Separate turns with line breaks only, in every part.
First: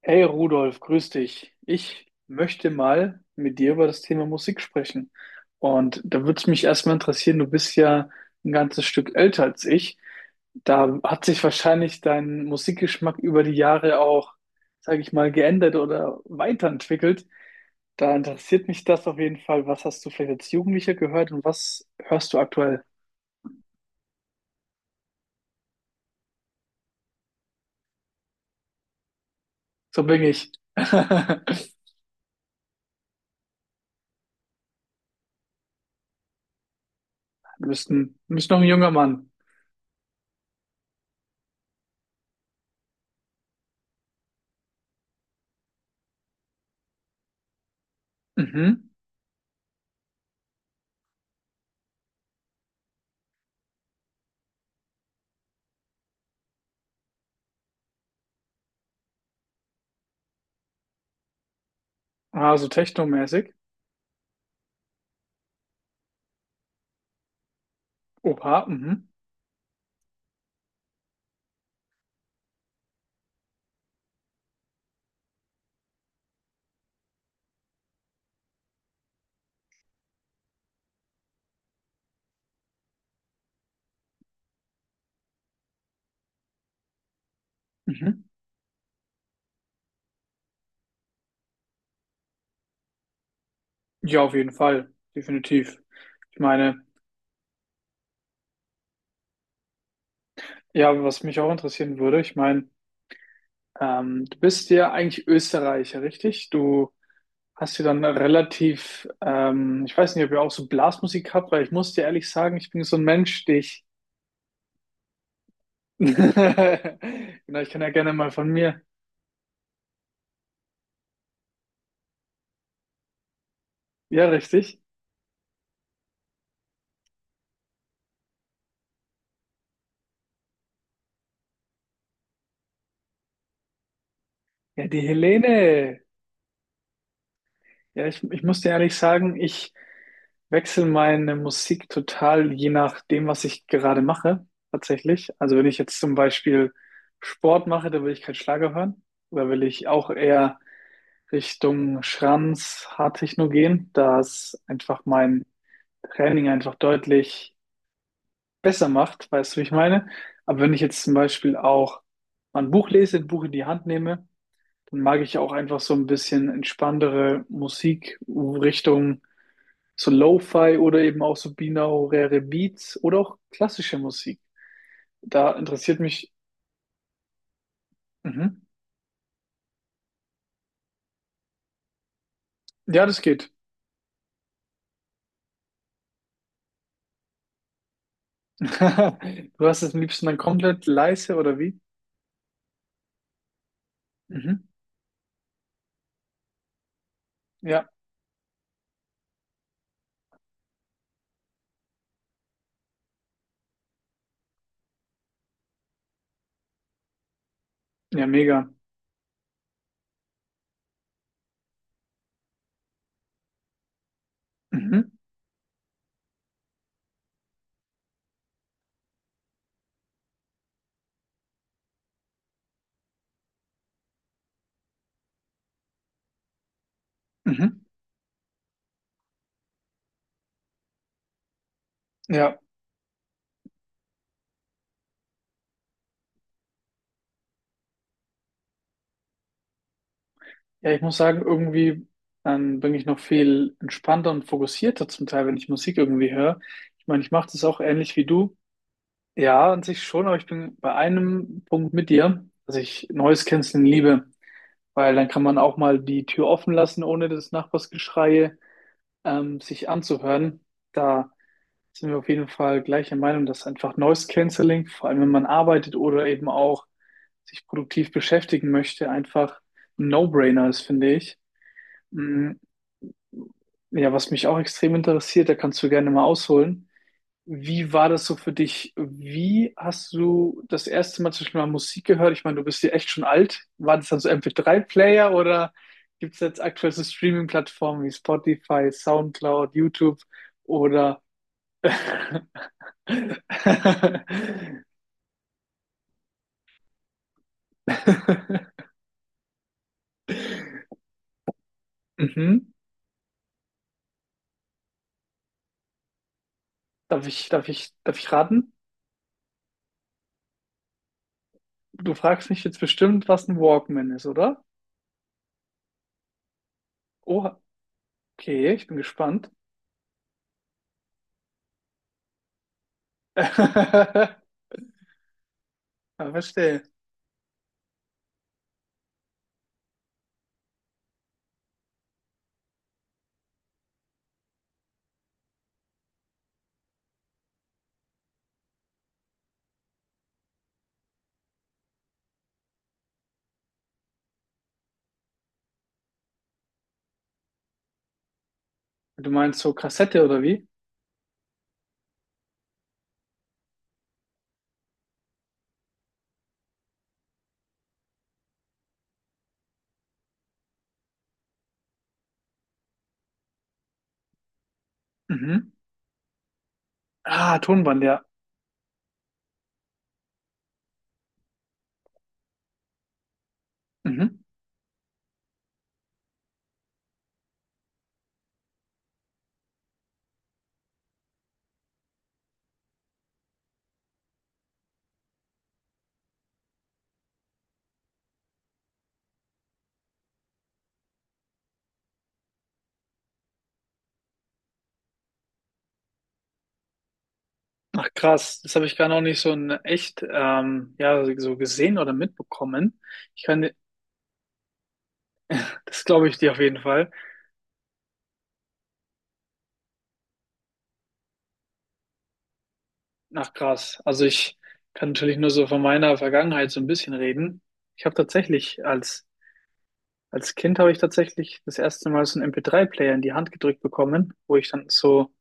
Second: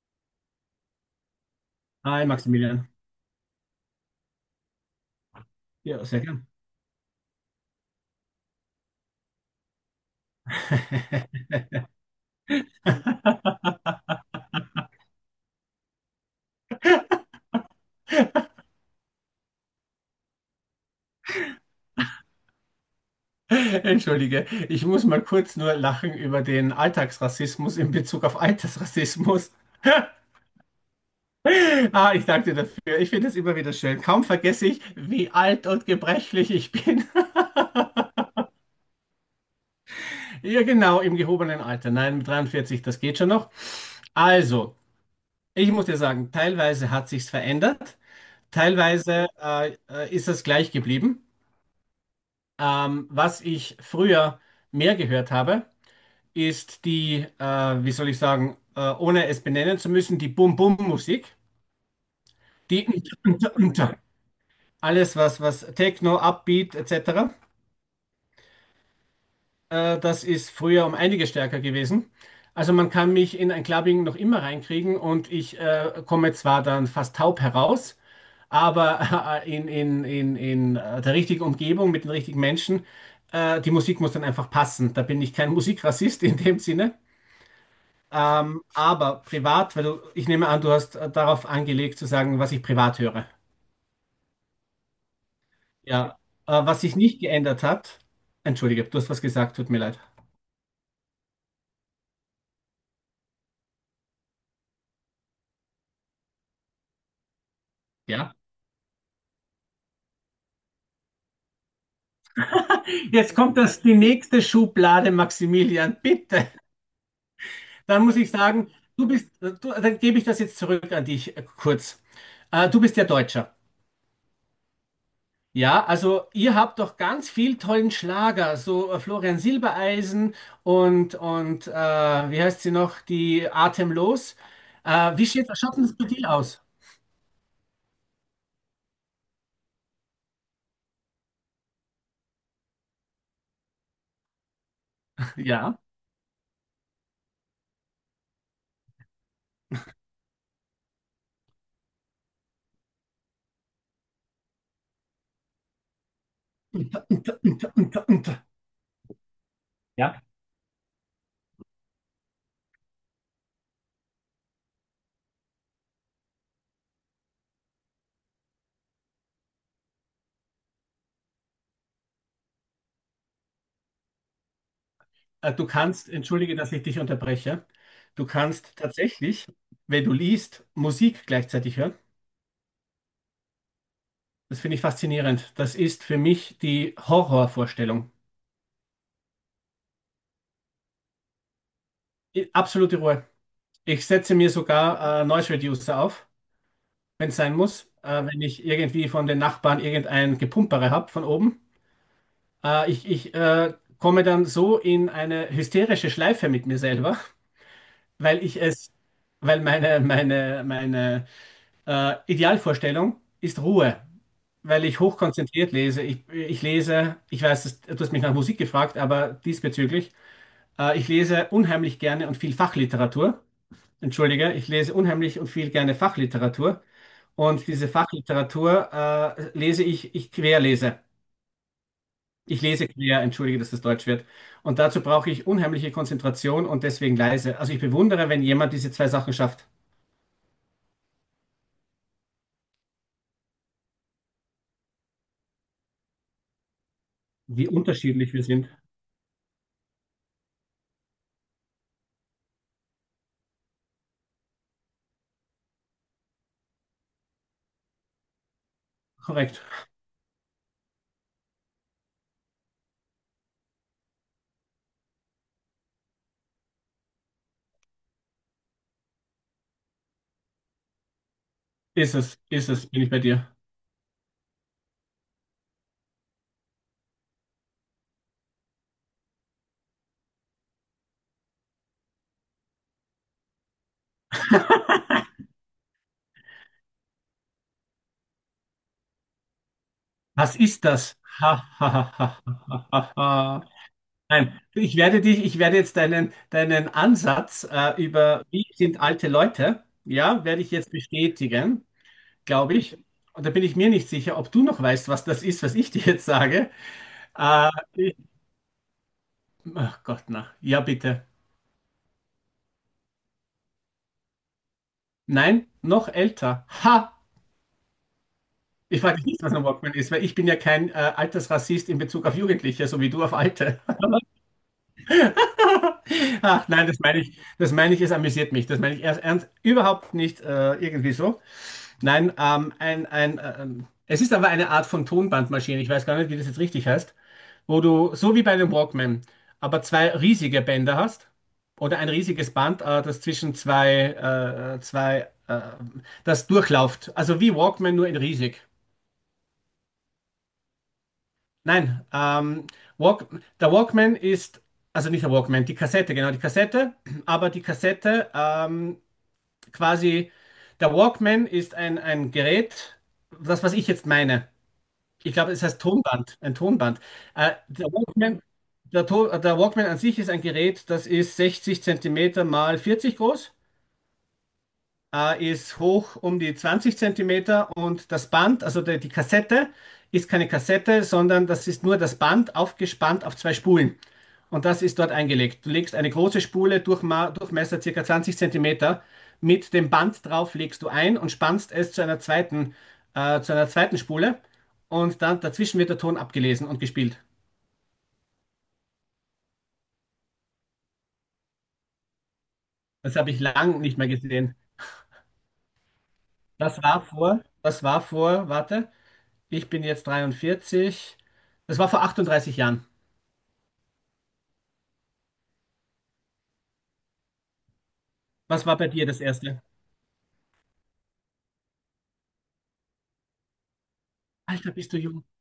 Hey Rudolf, grüß dich. Ich
Hi
möchte
Maximilian.
mal mit dir über das Thema Musik sprechen. Und
Ja,
da
sehr
würde es
gern.
mich erstmal interessieren, du bist ja ein ganzes Stück älter als ich. Da hat sich wahrscheinlich dein Musikgeschmack über die Jahre auch, sage ich mal, geändert oder weiterentwickelt. Da interessiert mich das auf jeden Fall. Was hast du vielleicht als Jugendlicher gehört und was hörst du aktuell?
Entschuldige, ich muss mal kurz nur lachen über den Alltagsrassismus in Bezug auf Altersrassismus.
So bin ich.
Ah, ich danke dir dafür. Ich finde es immer wieder schön. Kaum vergesse ich, wie alt und gebrechlich ich bin.
Du bist noch ein junger Mann.
Ja, genau, im gehobenen Alter. Nein, mit 43, das geht schon noch. Also, ich muss dir sagen, teilweise hat sich's verändert,
Mhm.
teilweise ist es gleich geblieben. Was ich früher mehr gehört habe, ist die, wie soll ich sagen, ohne es benennen zu müssen, die Bum-Bum-Musik.
Ah, so
Die
technomäßig.
alles, was Techno, Upbeat etc.,
Oha, mhm.
das ist früher um einige stärker gewesen. Also man kann mich in ein Clubbing noch immer reinkriegen und ich komme zwar dann fast taub heraus, aber in der richtigen Umgebung mit den richtigen Menschen, die Musik muss dann einfach passen. Da bin ich kein Musikrassist in dem Sinne.
Mhm.
Aber privat, weil du, ich nehme an, du hast darauf angelegt zu sagen, was ich privat höre.
Ja, auf jeden Fall, definitiv.
Ja.
Ich
Was
meine,
sich nicht geändert hat, entschuldige, du hast was gesagt, tut mir leid.
ja, was mich auch interessieren würde, ich meine, du bist ja eigentlich Österreicher, richtig? Du hast ja dann
Ja.
relativ, ich weiß nicht, ob ihr auch so Blasmusik habt, weil ich muss dir ehrlich sagen, ich bin so ein
Jetzt
Mensch, die
kommt das,
ich,
die nächste Schublade, Maximilian, bitte.
genau, ich kann ja
Dann
gerne
muss
mal
ich
von
sagen,
mir,
du bist, dann gebe ich das jetzt zurück an dich kurz. Du bist ja Deutscher.
ja, richtig?
Ja, also ihr habt doch ganz viel tollen Schlager, so Florian Silbereisen und, wie heißt sie noch, die Atemlos.
Ja, die
Schaut denn das
Helene,
bei dir aus?
ja, ich muss dir ehrlich sagen, ich wechsle meine Musik total je nachdem, was ich gerade mache, tatsächlich. Also wenn ich
Ja.
jetzt zum Beispiel Sport mache, dann will ich keinen Schlager hören. Oder will ich auch eher Richtung Schranz, Hardtechno gehen, da es einfach mein Training einfach
Und,
deutlich
und, und, und.
besser macht, weißt du, wie ich meine?
Ja,
Aber wenn ich jetzt zum Beispiel auch mal ein Buch lese, ein Buch in die Hand nehme, dann mag ich auch einfach so ein bisschen entspanntere Musikrichtung so Lo-Fi oder eben auch so binaurale Beats oder auch klassische Musik. Da
du
interessiert
kannst,
mich.
entschuldige, dass ich dich unterbreche, du
Mhm.
kannst tatsächlich, wenn du liest, Musik gleichzeitig hören.
Ja, das geht.
Das finde ich faszinierend. Das ist für mich die Horrorvorstellung.
Du hast es am liebsten dann komplett leise oder wie?
Absolute Ruhe. Ich setze mir
Mhm.
sogar Noise Reducer auf, wenn es sein muss,
Ja,
wenn ich irgendwie von den Nachbarn irgendein Gepumpere habe von oben. Ich komme dann so in eine hysterische Schleife mit mir selber,
ja,
weil ich
mega.
es, weil meine Idealvorstellung ist Ruhe, weil ich
Mhm.
hochkonzentriert lese. Ich lese, ich weiß, du hast mich nach Musik gefragt, aber diesbezüglich, ich lese unheimlich gerne und viel Fachliteratur, entschuldige, ich lese unheimlich und viel gerne Fachliteratur. Und
Mhm.
diese Fachliteratur ich querlese.
Ja.
Ich lese quer, entschuldige, dass das Deutsch wird. Und dazu brauche ich unheimliche Konzentration und deswegen leise. Also ich bewundere, wenn jemand diese zwei Sachen schafft,
Ja, ich muss sagen, irgendwie dann bin ich noch viel entspannter und fokussierter zum Teil, wenn ich Musik irgendwie höre. Ich meine, ich mache das
wie
auch ähnlich wie
unterschiedlich wir
du.
sind.
Ja, an sich schon, aber ich bin bei einem Punkt mit dir, dass ich Noise Cancelling liebe, weil dann kann man auch mal die Tür offen lassen, ohne das Nachbarsgeschrei
Korrekt.
sich anzuhören. Da sind wir auf jeden Fall gleicher Meinung, dass einfach Noise Cancelling, vor allem wenn man arbeitet oder eben auch sich produktiv beschäftigen möchte, einfach ein No-Brainer ist, finde ich. Mm,
Bin ich bei dir.
ja, was mich auch extrem interessiert, da kannst du gerne mal ausholen. Wie war das so für dich? Wie hast du das erste Mal zum Beispiel mal Musik gehört? Ich meine, du bist ja echt schon alt. War das dann so MP3-Player oder gibt es jetzt aktuell so Streaming-Plattformen wie Spotify, SoundCloud, YouTube
Was ist das?
oder
Ha, ha, ha, ha, ha, ha, ha. Nein, ich werde dich, ich werde jetzt deinen Ansatz über wie sind alte Leute, ja, werde ich jetzt bestätigen,
Mhm.
glaube ich. Und da bin ich mir nicht sicher, ob du noch weißt, was das ist, was ich dir jetzt sage.
Darf ich, darf
Äh,
ich,
ich,
darf ich raten?
ach Gott, na. Ja, bitte.
Du fragst mich jetzt bestimmt, was ein Walkman ist, oder?
Nein, noch älter. Ha!
Oh, okay, ich bin
Ich frage dich nicht,
gespannt.
was ein Walkman ist, weil ich bin ja kein Altersrassist in Bezug auf Jugendliche, so wie du auf Alte.
Ja,
Ach
verstehe.
nein, das meine ich, es amüsiert mich. Das meine ich erst ernst, überhaupt nicht irgendwie so. Nein, es ist aber eine Art von Tonbandmaschine. Ich weiß gar nicht, wie das jetzt richtig heißt, wo du so wie bei einem Walkman, aber zwei riesige Bänder hast, oder ein riesiges Band, das zwischen zwei, das durchläuft. Also wie Walkman, nur in riesig.
Du meinst so Kassette oder wie?
Nein, Walk, der Walkman ist, also nicht der Walkman, die Kassette, genau, die Kassette, aber die Kassette quasi, der Walkman ist ein Gerät, das, was ich jetzt meine. Ich glaube, es
Mhm.
heißt Tonband, ein Tonband. Äh,
Ah,
der
Tonband, ja.
Walkman der Walkman an sich ist ein Gerät, das ist 60 Zentimeter mal 40 groß,
Mhm.
ist hoch um die 20 Zentimeter, und das Band, also die Kassette, ist keine Kassette, sondern das ist nur das Band aufgespannt auf zwei Spulen. Und das ist dort eingelegt. Du legst eine große Spule, Durchma Durchmesser ca. 20 Zentimeter, mit dem Band drauf legst du ein und spannst es zu einer zweiten, zu einer zweiten Spule, und dann dazwischen wird der Ton abgelesen und gespielt.
Ach krass, das habe ich gar noch nicht so in echt ja, so gesehen oder mitbekommen.
Das habe ich
Ich kann,
lang nicht mehr gesehen.
das glaube ich dir auf jeden Fall.
Warte, ich bin jetzt 43. Das war vor 38 Jahren.
Ach krass. Also ich kann natürlich nur so von meiner Vergangenheit so ein bisschen reden. Ich habe
Was war
tatsächlich
bei dir das
als
erste?
als Kind habe ich tatsächlich das erste Mal so einen MP3-Player in die Hand gedrückt bekommen, wo ich
Alter,
dann
bist du jung.
so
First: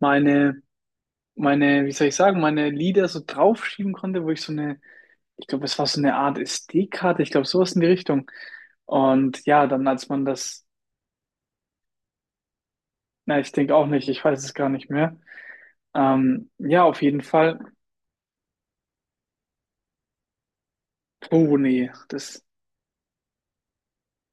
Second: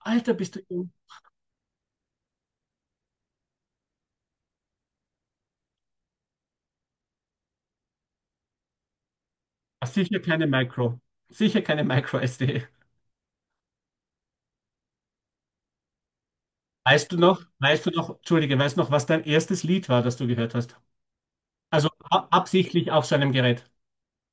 Alter, bist du jung.
meine, wie soll ich sagen, meine Lieder so draufschieben konnte, wo ich so eine ich glaube, es war so eine Art SD-Karte, ich glaube, sowas in die Richtung. Und ja, dann
Ah,
als
Sicher
man
keine
das,
Micro. Sicher keine Micro-SD.
na, ich denke auch nicht, ich weiß es gar nicht mehr. Ja, auf jeden Fall.
Weißt du noch, was dein erstes Lied war, das du gehört hast?
Oh
Also
nee, das,
absichtlich auf so einem Gerät.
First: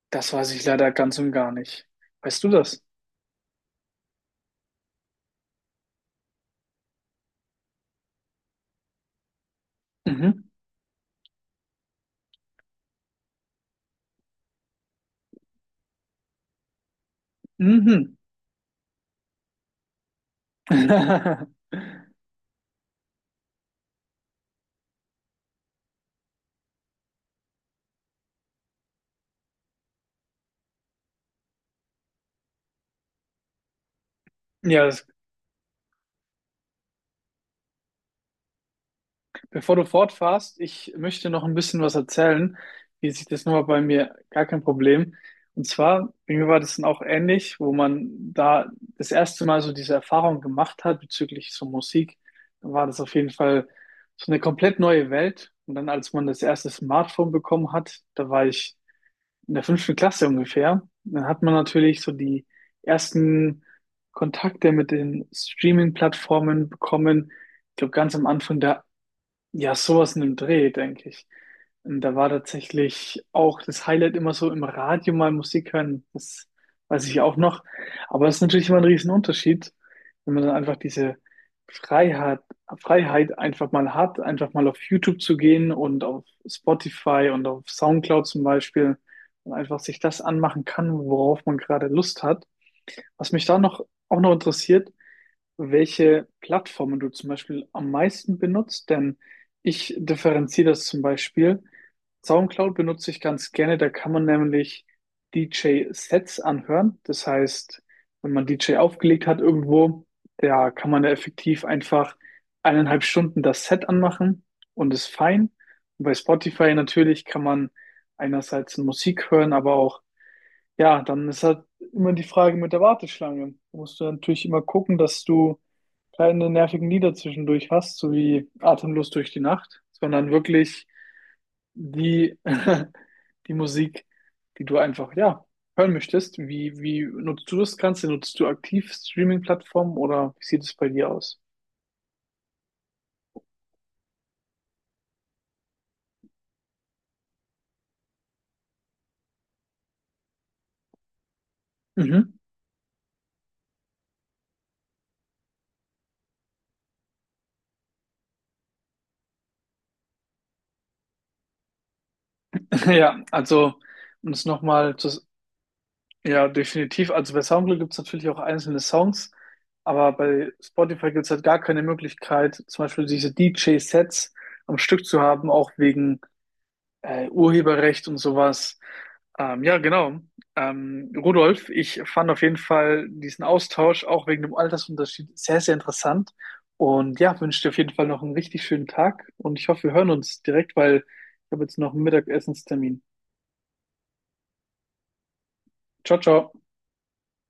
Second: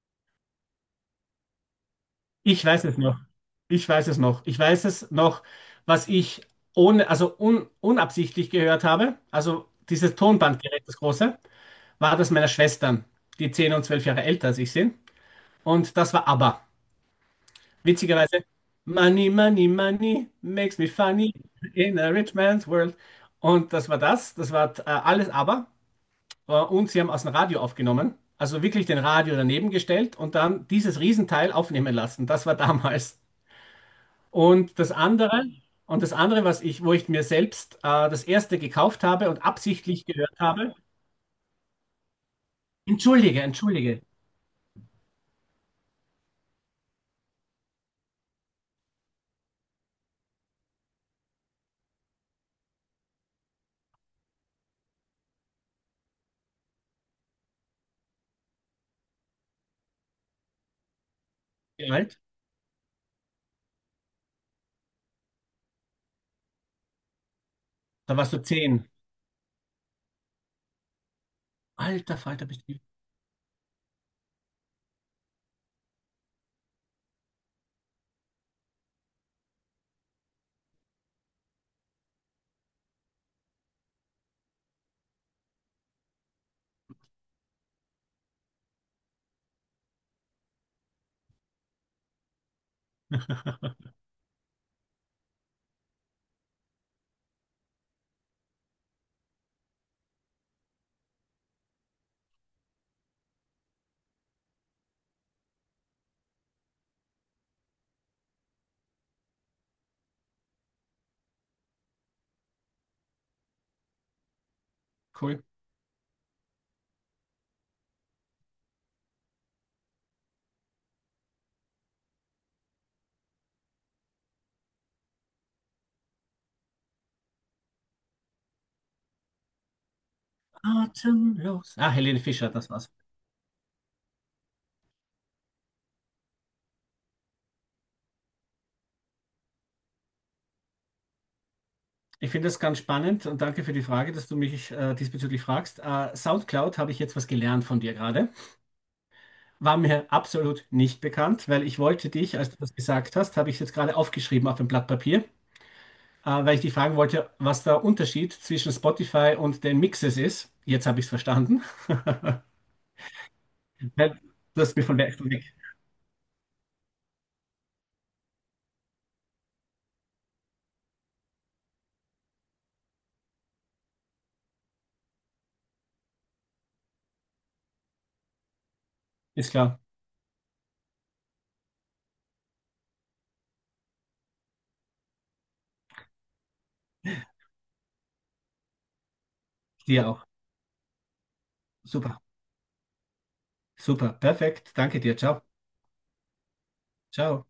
das weiß ich leider ganz und gar nicht. Weißt du
Ich
das?
weiß es noch. Ich weiß es noch. Ich weiß es noch, was ich ohne, unabsichtlich gehört habe. Also dieses
Mhm.
Tonbandgerät, das große, war das meiner Schwestern, die 10 und 12 Jahre älter als ich sind. Und das war ABBA.
Mhm.
Witzigerweise, Money, Money, Money makes me funny in a rich man's world. Und das war das, das war alles ABBA. Und sie haben aus dem Radio aufgenommen, also wirklich den Radio daneben gestellt und dann dieses Riesenteil aufnehmen lassen. Das war damals. Und
Ja,
das andere, und das andere, was ich, wo ich mir selbst das erste gekauft habe und
bevor du
absichtlich gehört
fortfährst,
habe,
ich möchte noch ein bisschen was erzählen. Wie sieht
entschuldige,
das nochmal bei
entschuldige,
mir? Gar kein Problem. Und zwar, bei mir war das dann auch ähnlich, wo man da das erste Mal so diese Erfahrung gemacht hat bezüglich so Musik, dann war das auf jeden Fall so eine komplett neue Welt. Und dann, als man das erste Smartphone bekommen hat, da war ich in der fünften Klasse ungefähr, dann hat man
wie
natürlich so
alt?
die ersten Kontakte mit den Streaming-Plattformen bekommen. Ich glaube, ganz
Da
am
warst du
Anfang der,
zehn.
ja, sowas in dem Dreh, denke ich. Und da
Alter
war
Falter, bist du
tatsächlich auch das Highlight immer so im Radio mal Musik hören. Das weiß ich auch noch. Aber es ist natürlich immer ein Riesenunterschied, wenn man dann einfach diese Freiheit, Freiheit einfach mal hat, einfach mal auf YouTube zu gehen und auf Spotify und auf SoundCloud zum Beispiel und einfach sich das anmachen kann, worauf man gerade Lust hat. Was mich da noch auch noch interessiert, welche Plattformen du zum Beispiel am meisten benutzt, denn ich differenziere das zum Beispiel. SoundCloud benutze ich ganz gerne, da kann man nämlich DJ-Sets anhören. Das heißt, wenn man DJ aufgelegt hat irgendwo, da kann man da effektiv einfach 1,5 Stunden das Set anmachen und ist
cool.
fein. Und bei Spotify natürlich kann man einerseits Musik hören, aber auch, ja, dann ist halt immer die Frage mit der Warteschlange. Da musst du natürlich immer gucken, dass du keine nervigen Lieder zwischendurch hast, so wie Atemlos durch die Nacht, sondern wirklich
Atemlos. Ah, Helene
die,
Fischer, das war's.
die Musik, die du einfach, ja, hören möchtest. Wie nutzt du das Ganze? Nutzt du aktiv Streaming-Plattformen oder wie sieht es bei dir aus?
Ich finde das ganz spannend und danke für die Frage, dass du mich diesbezüglich fragst. SoundCloud habe ich jetzt was gelernt von dir gerade. War mir absolut nicht bekannt, weil ich wollte
Mhm.
dich, als du das gesagt hast, habe ich jetzt gerade aufgeschrieben auf ein Blatt Papier, weil ich dich fragen wollte, was der Unterschied zwischen Spotify und den Mixes ist. Jetzt habe ich es verstanden.
Ja, also
Weil
um es
du hast mir
nochmal
von
zu,
weg.
ja, definitiv. Also bei Soundcloud gibt es natürlich auch einzelne Songs, aber bei Spotify gibt es halt gar keine Möglichkeit, zum Beispiel diese DJ-Sets am Stück zu haben, auch wegen Urheberrecht und sowas.
Ist
Ja,
klar.
genau. Rudolf, ich fand auf jeden Fall diesen Austausch auch wegen dem Altersunterschied sehr, sehr interessant. Und ja, wünsche dir auf jeden Fall noch einen richtig schönen Tag und ich hoffe, wir
Dir
hören
auch.
uns direkt, weil ich habe jetzt noch einen
Super.
Mittagessenstermin.
Super. Perfekt. Danke dir. Ciao.
Ciao, ciao.
Ciao.